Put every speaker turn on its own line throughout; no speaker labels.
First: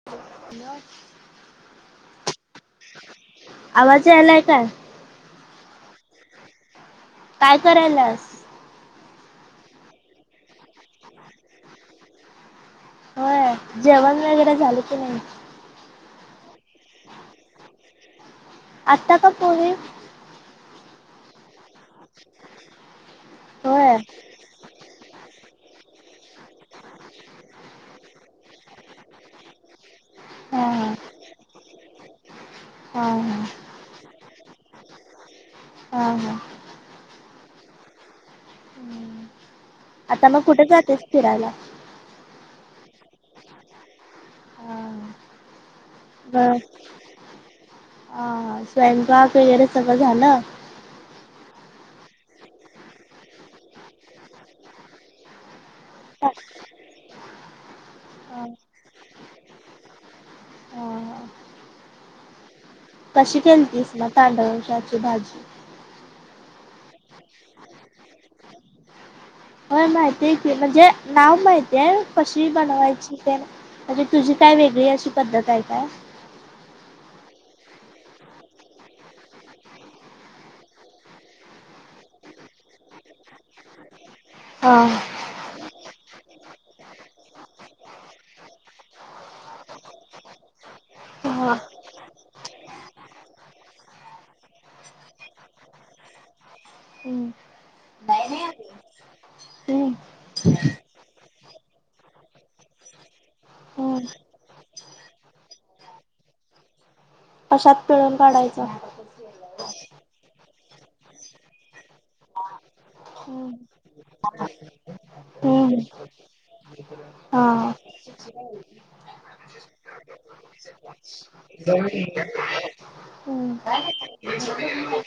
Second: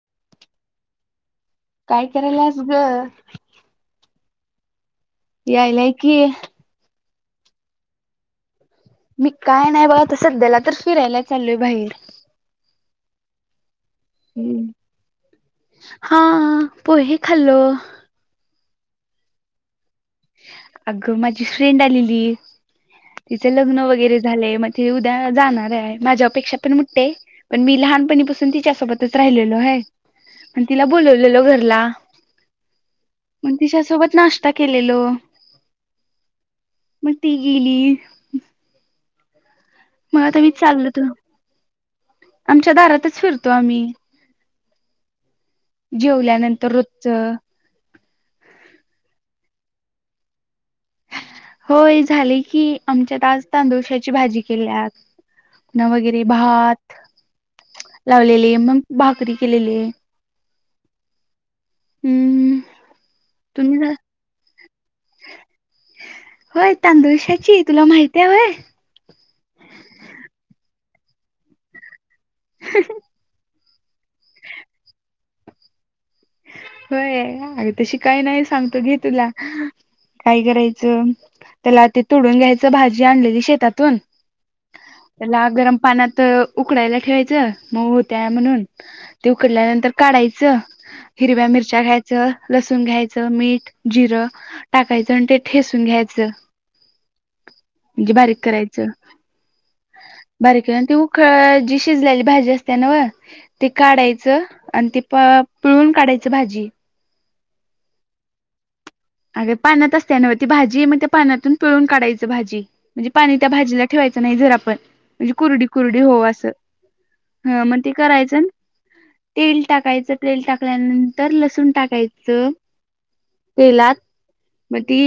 [inaudible]
काय करायल्यास गं?
आवाज यायलाय काय.
यायलाय की
काय करायलास?
मी काय नाही बघा, आता सध्याला तर फिरायला चाललोय बाहिर.
होय जेवण वगैरे झालं की नाही?
हा पोहे खाल्लो.
आत्ता का पोहे?
अगं माझी फ्रेंड आलेली, तिचं लग्न
होय
वगैरे झालेय मग ते उद्या जाणार आहे, माझ्या पेक्षा तर मोठेय. पण मी लहानपणीपासून तिच्यासोबतच राहिलेलो हा हे.
हा
पण तिला
हा
बोलावलेलो घरला
हा
मग तिच्यासोबत नाश्ता केल हॅलो
हा हा
मग ती गेली मग आता
कुठे
विचारलं
जातेस
तर,
फिरायला
आमच्या दारातच फिरतो आम्ही
बर
जेवल्यानंतर रोजचं
हा स्वयंपाक वगैरे सगळं झालं
होय झालंय की, आमच्यात आज तांदोळक्याची भाजी केल्यात. ना वगैरे
हा
भात
हा.
लावलेले मग भाकरी केलेले. हम्
कशी केलतीस ना तांदळश्या ची भाजी?
होय तांदुळशाची तुला माहिती आहे वय?
होय माहितीय आहे कि, म्हणजे नाव माहितीय कशी बनवायची ते म्हंजे तुझी काय वेगळी अशी पद्धत आहे का?
होय अगं तशी काही नाही सांगतो कि तुला. काय करायचं त्याला आति तुडून घ्यायचं भाजी आणलेली शेतातून
हां
त्याला गरम पाण्यात उकडायला ठेवायचं मऊ होत्याय म्हणून ते उकडल्यानंतर काढायचं हिरव्या
हा
मिरच्या घ्यायचं, लसूण घ्यायचं, मीठ, जिरं टाकायचं आणि ते ठेसून घ्यायचं.
हम्म
म्हणजे बारीक करायचं
हम्म
बारीक ती उखळ जी शिजलेली भाजी असते ना वं ते
हम्म
काढायचं, आणि ते प पिळून काढायचं भाजी.
कशात पिळून काढायचं?
अगे पाण्यात असते ना वं ती भाजी, मग त्या पाण्यातून पिळून काढायचं भाजी. म्हणजे पाणी त्या
हम्म.
भाजीला ठेवायचं नाही जर आपण म्हणजे कुरडी
हम्म
कुरडी होउ
हा
असं मग ते करायचं तेल टाकायचं तेल टाकल्यानंतर लसूण टाकायचं
हा
तेलात मग ती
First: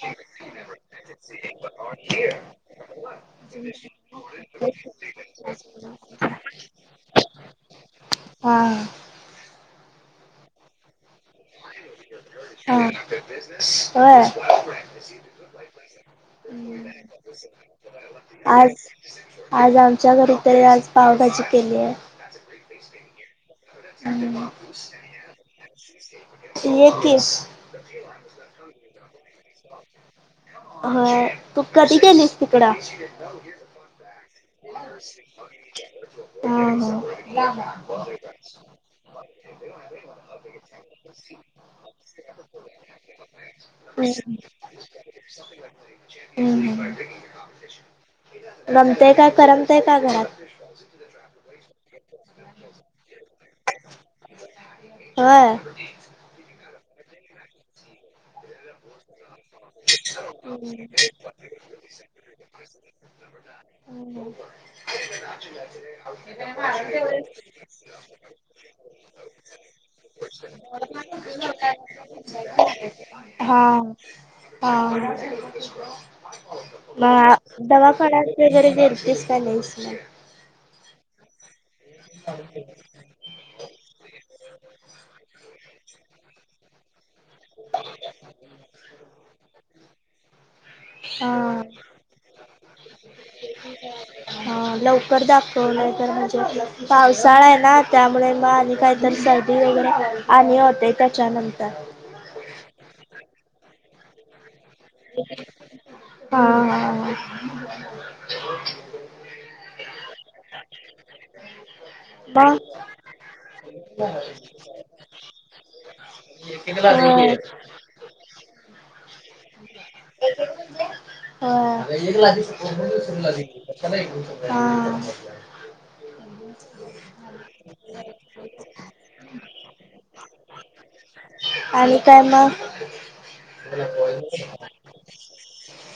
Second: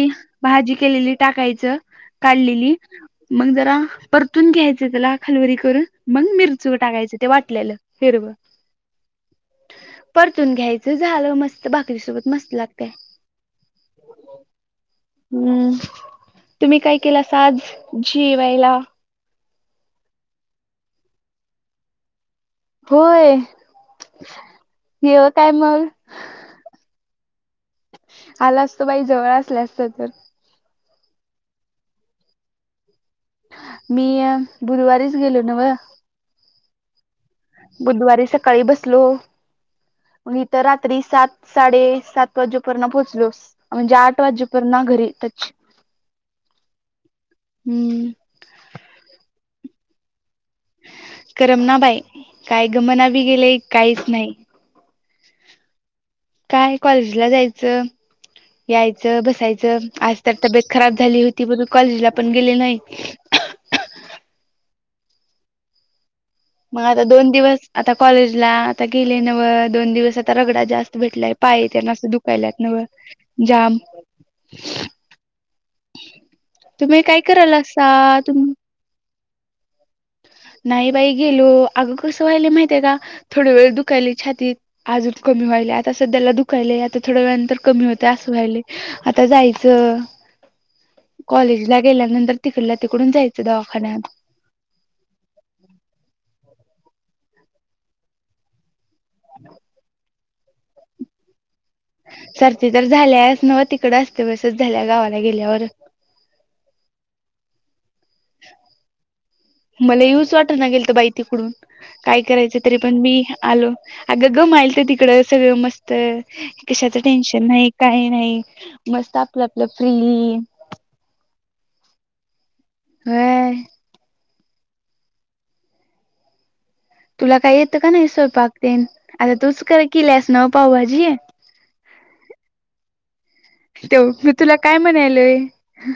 भाजी केलेली टाकायचं काढलेली, मग जरा परतून घ्यायचं त्याला खाली वरी करून मग मिरचू टाकायचं ते वाटल्यालं हिरवं
हा
परतून घ्यायचं झालं मस्त, भा करीसोबत मस्त लाग
हा होय.
हम्म तुम्ही काय केलास आज जेवायला
आज आज आमच्या घरी तरी आज पावभाजी केली आहे.
होय येव काय मग?
[inaudible] येतीस
आला असतो बाई जवळ असल्या असत्या तर.
होय तू कधी गेलीस तिकडं?
मी बुधवारीच गेलो नव
हा हा
बुधवारी सकाळी बसलो. मग इथ तर रात्री सात साडे सात वाजेपर्यंत पोहचलो म्हणजे आठ
हम्म
वाजेपर्यंत. ना घरी. टच हम्म
हम्म. रमतेय का करमतेय का घरात?
करमना बाय काय गमना बी गेले काहीच नाही.
हा
काय कॉलेजला जायचं यायचं बसायचं. आज तर तबीेत खराब झाली होती म्हणून कॉलेजला पण गेले नाही.
ह
मग आता दोन दिवस आता कॉलेजला आता गेले नव दोन दिवस आता रगडा जास्त. भेटलाय पायेतनासं दुखायलात नवं जाम.
पा.
तुम्ही काय करायला
मग
असा
दवाखान
तुम
वगैरे गेलतीस का नाहीस मग?
नाही बाई गेलो अगं कसं व्हालं माहितय का. थोड वेळ दुखायली छातीत आज कमी व्हाय आता सध्याला दुख ले आता थोड्या वेळानंतर कमी होते असू व्हायले आता जायचं.
हा
कॉलेज ला गेल्यानंतर तिकडला तिकडून जायचं दवाखान्यात.
हा लवकर दाखव नाही तर म्हणजे पावसाळा आहे ना त्यामुळे मग आणि काही तर सर्दी वगैरे आनी होतय त्याच्यानंतर.
सर्दी तर झाल्याच न तिकड असते बसच झाल्या गावाला गेल्यावर.
हा हा.
मला येऊच वाटना गेल तर बाई तिकडून. काय
मग
करायचं तरी पण मी आलो अगं गमाहिल तर तिकडं सगळं मस्त.
होय
कशाच
होय
टेन्शन नाही काही नाही मस्त आपलं आपलं फ्रीली.
ह
होय
ह [unintelligible]
तुला काय येतं का नाही स्वयंपाक तेन आता तूच कर केल्यास नव पाव भाजी.
आणि काय मग?
तेव मी तुला काय म्हणालोय?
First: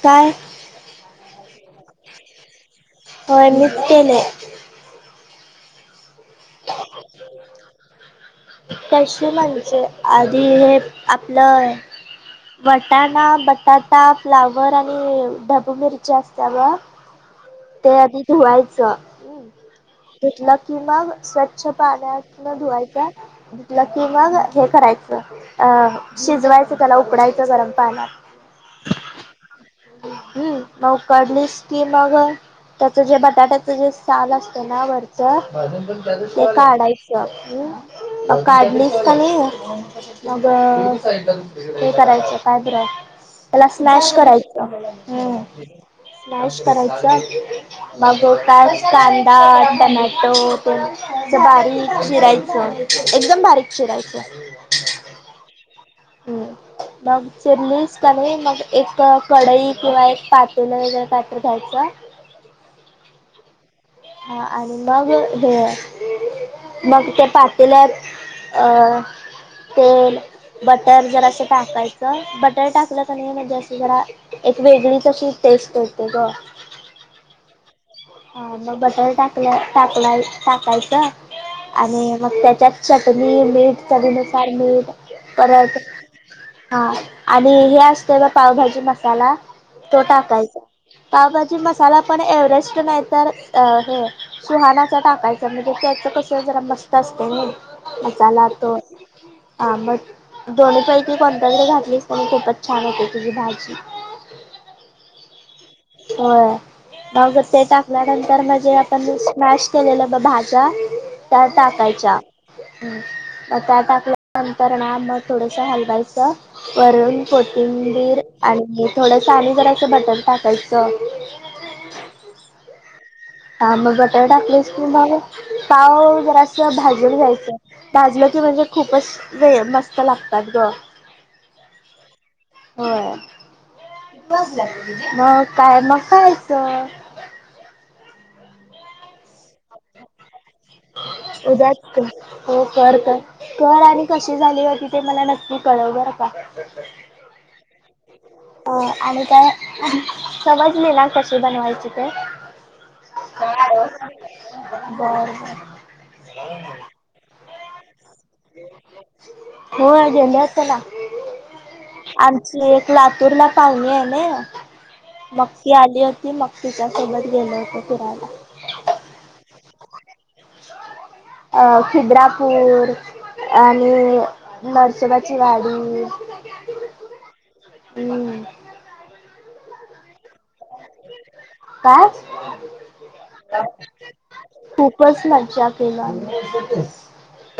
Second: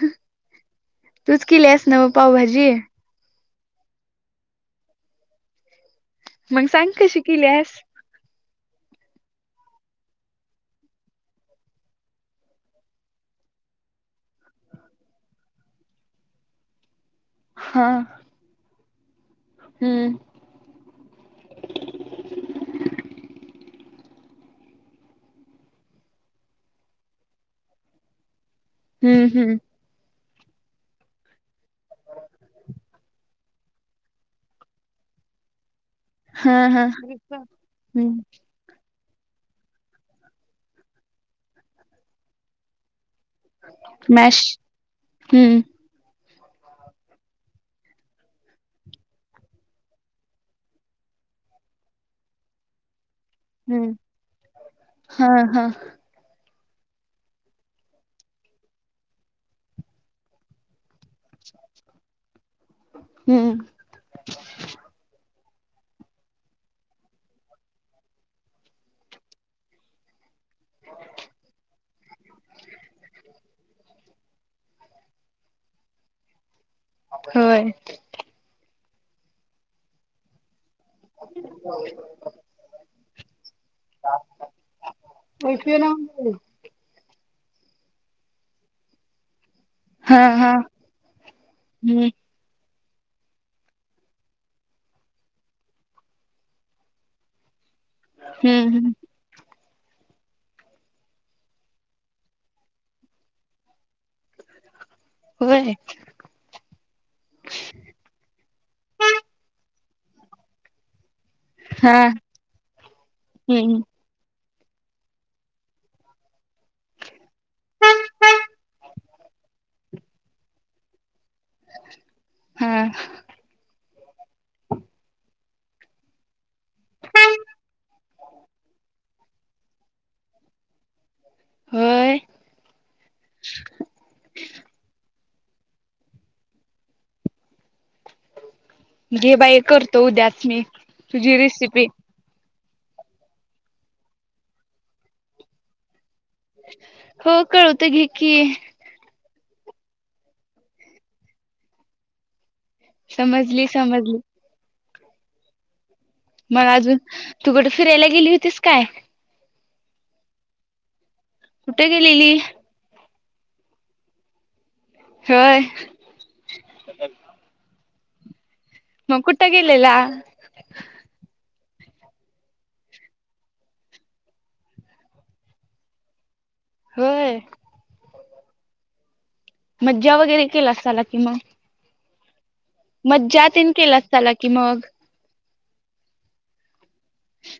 काय
तुच केलीयास नव पावभाजी?
होय मीच केली.
मग सांग कशी केल्यास?
कशी म्हणजे आधी हे आपलं वटाणा बटाटा फ्लावर आणि ढबू मिरची असत बघ.
हा
ते आधी धुवायचं.
हम्म
लं कि मग स्वच्छ पाण्यात न धुवायच. घलं की मग हे करायचं अ शिजवायचं त्याला उकडायचं गरम पाण्यात.
हम्म हम्म
हम् म ते उकडलीस की मग त्याच जे बटाट्याच जे साल असत ना वर ते
हा हा हम्म
काढायचं काढलीस कणी [inaudible] मग हे करायचं काय बर. तेला स्मॅश
मॅश
करायचं हम
हम्म
स्मॅश करायच. मग त्यात कांदा टमॅटो तेन ते बारीक चिरायचं एकदम बारीक
हम्म
चिरायचं.
हा हा
हम्म मग चिरलीस का नाही मग एक कडई किंवा एक पातेल वगैरे का घ्यायच.
हम्म
हा आणि मग हे. मग त्या पातेल्यात अ तेल बटर जरासं टाकायचं बटर टाकलं कनी म्हणजे असं जरा एक वेगळीच अशी टेस्ट होते ग.
होय.
हा मग बटर टाकल टाकलाय टाकायचं. आणि मग त्याच्यात चटणी, मीठ चवीनुसार मीठ परत हा आणि हे असतय बघ पावभाजी मसाला. तो
हा हा
टाकायचा पावभजी मसाला
हम्म
पण एव्हरेस्ट नाही तर अ हे सुहानाच टाकायच म्हणजे त्याच कस जरा मस्त असतय नाइं. मसाला तो,
हम्म हम्म
हा मत दोन्हीपैकी कोणताजरी घातलीस कणी खूपच छान होते तुझी भाजी.
व्हय.
होय. मग ते टाकल्यानंतर म्हणजे आपण स्मॅश केलेलं ब भाज्या त्या
हा
टाकायच्या म त्या
हम्म
टाकल्या नंतर ना म थोडसं हलवायचं. वरून कोथिंबीर आणि थोडसं आणि जरा असं बटर टाकायचं.
हा.
हा म बटर टाकलीस की मग, पाव जरासं भाजून घ्यायचं, भाजलं की म्हणजे खूपच वे मस्त लागतात ग.
होय
हो मग. काय मग खायचं.
घे बाई करतो उद्याच मी तुझी
उद्याच
रेसिपी.
कर हो कर कर कर आणि कशी झाली होती ते मला नक्की कळव बर का.
हो कळवते घे की.
अ आणि काय समजली ना कशी बनवायची ते.
समजली समजली.
बर बर.
मग अजून तू कठं फिरायला गेली होतीस काय?
होय गेले होते ना,
कुठे गेलेली
आमची एक लातूर ला पावणे आय नई मग
होय
ती आली हो ती मग तिच्यासोबत गेलो होतो फिरायला.
म कुठ गेलेला?
अ खिद्रापूर. आणि नरसोबाची वाडी.
होय.
हम्.
मज्जा वगैरे केला असाला की मग.
काय?
मज्जा तेन केला अस्ताला की मग.
[unintelligible] मज्जा केलो आम्ही.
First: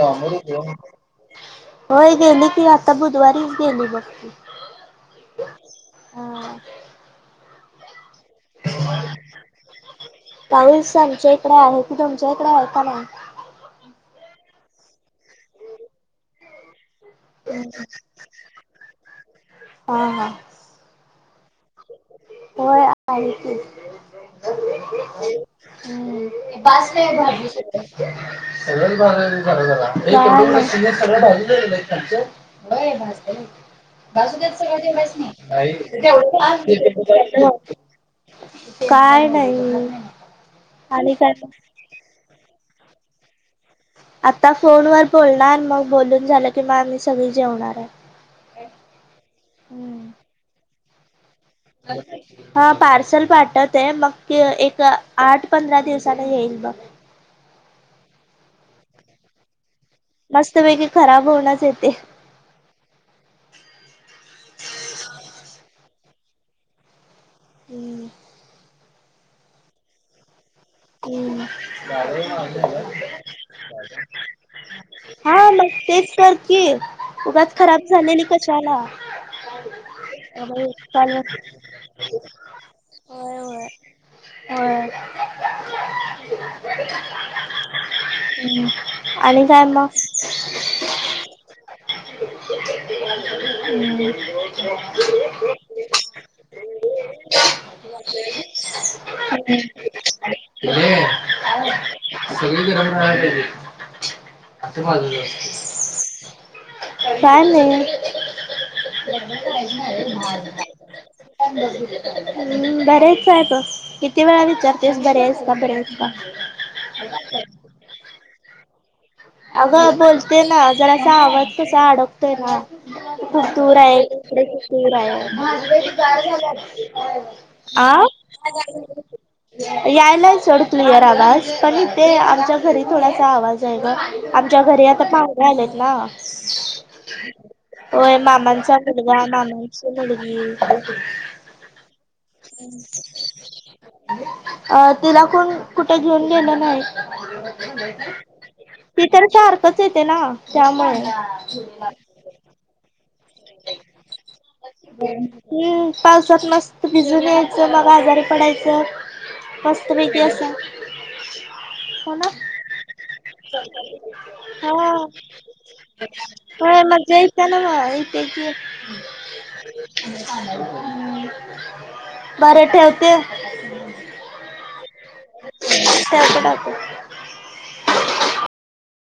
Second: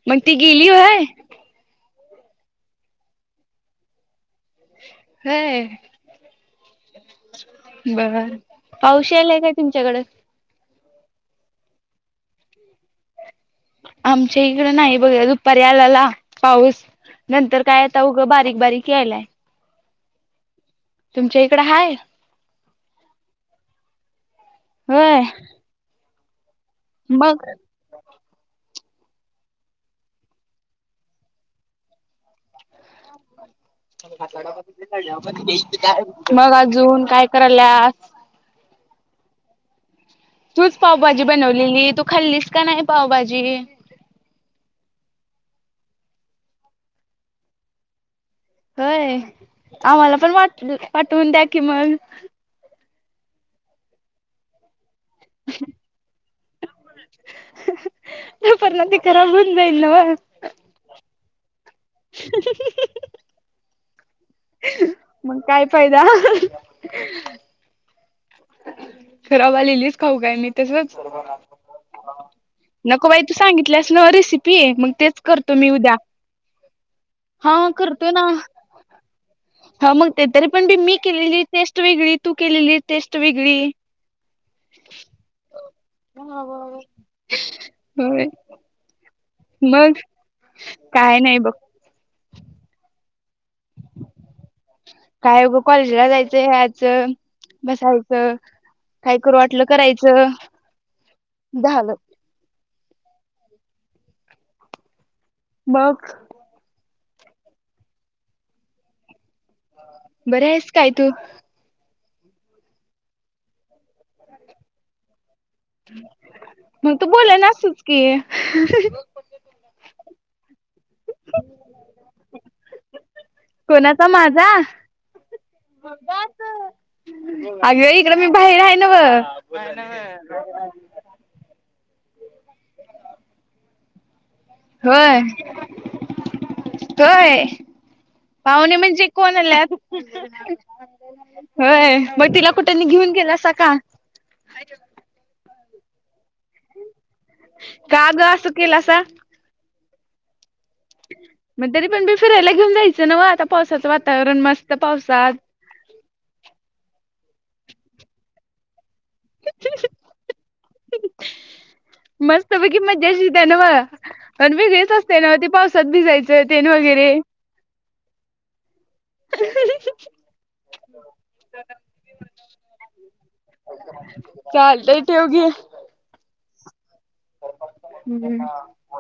मग ती गेली होय.
होय गेली की आता बुधवारी गेली बघ ती.
होय
हा
बर. पाऊश यायलाय काय तुमच्याकडे.
पाऊस आमच्या इकडे आहे की तुमच्या इकड आहे का नाही.
आमच्या इकड नाही बघा दुपारी आलेला पाऊस. नंतर काय आता उग बारीक बारीक यायलाय.
हा हा
तुमच्या इकडं हाय?
होय [inaudible]
होय मग
हम् [inaudible] [inaudible] होय [unintelligible]
मग अजून करायल्यास
काय नाही.
तूच
आणि
पावभाजी
काय
बनवलेली. तू खाल्लीस का नाही पावभाजी?
आता फोन वर बोलणार मग बोलून झालं की, मग आम्ही सगळी जेवणार आहे.
होय
हम्म.
आम्हाला पण वाट पाटवून द्या कि मग.
हा पार्सल पाठवते मग ते एक आठ पंधरा दिवसाने येईल मग.
[unintelligible] ते खराब होऊन जाईल नवा
मस्तपैकी खराब होऊनच येते.
ही ही ही मग काय फायदा?
हम्म
खराब लिलीच खाऊ काय मी? तसच
हम्म
नको बाई तू सांगितलंस ना रेसिपी मग तेच
हा
करतो मी
मग
उद्या
तेच करते उगच
हा
खराब झालेली कशाला?
ह मग ते तरी पण बी मी
होय
केलेली टेस्ट वेगळी. तू केलेली टेस्ट वेगळी.
ह
होय
हम्म आणि काय
मग काय नाही बघ.
हम्
काय गं कॉलेजला जायचंय व्हय आज बसायचं काय करू वाटलं करायचं.
त [inaudible]
झालं
[inaudible]
मग
काय नाही. [unintelligible]
बरी आहेस काय तू?
हम्म बरेच आहे किती वेळा विचारतेस बरेस [unintelligible]
मग तू बोलेनासच की.
अगं बोलते ना जरा अस आवाज कसा अडकतोय ना. खूप दूर आहे
कोणाचा
इकडे
माझा
खूप दूर आहे.
अगे
आ
इकडें मी बाहेर हाय न्हव.
यायलाय सोड क्लिअर आवाज पण इथे आमच्या घरी थोडासा आवाज आहे ग. आमच्या घरी आता
होय
पाहुणे आलेत ना.
होय.
होय
पाहुणे
मामांचा
म्हणजे
मुलगा
कोण आल्यात?
मामांची मुलगी
होय मग तिला कुठंनी घेऊन गेलासा का?
अं तिला कोण कुठे घेऊन गेलं नाही.
केलास
ती तर सारखंच येते ना त्यामुळे
मग तरी पण मी फिरायला घेऊन जायचं ना आता पावसाचं वातावरण मस्त पावसात
हम्म पावसात मस्त भिजून यायचं मग आजारी पडायचं. मस्तपैकी असं. हो ना
मस्तपैकी मज्जाच येतीय न व पण
हा
वेगळीच असते ना ते पाऊस कधी जायचं तेन वगैरे
त्याला [inaudible] बरे ठेवते.
चालतय ठेव घे.
[unintelligible]
हम्म.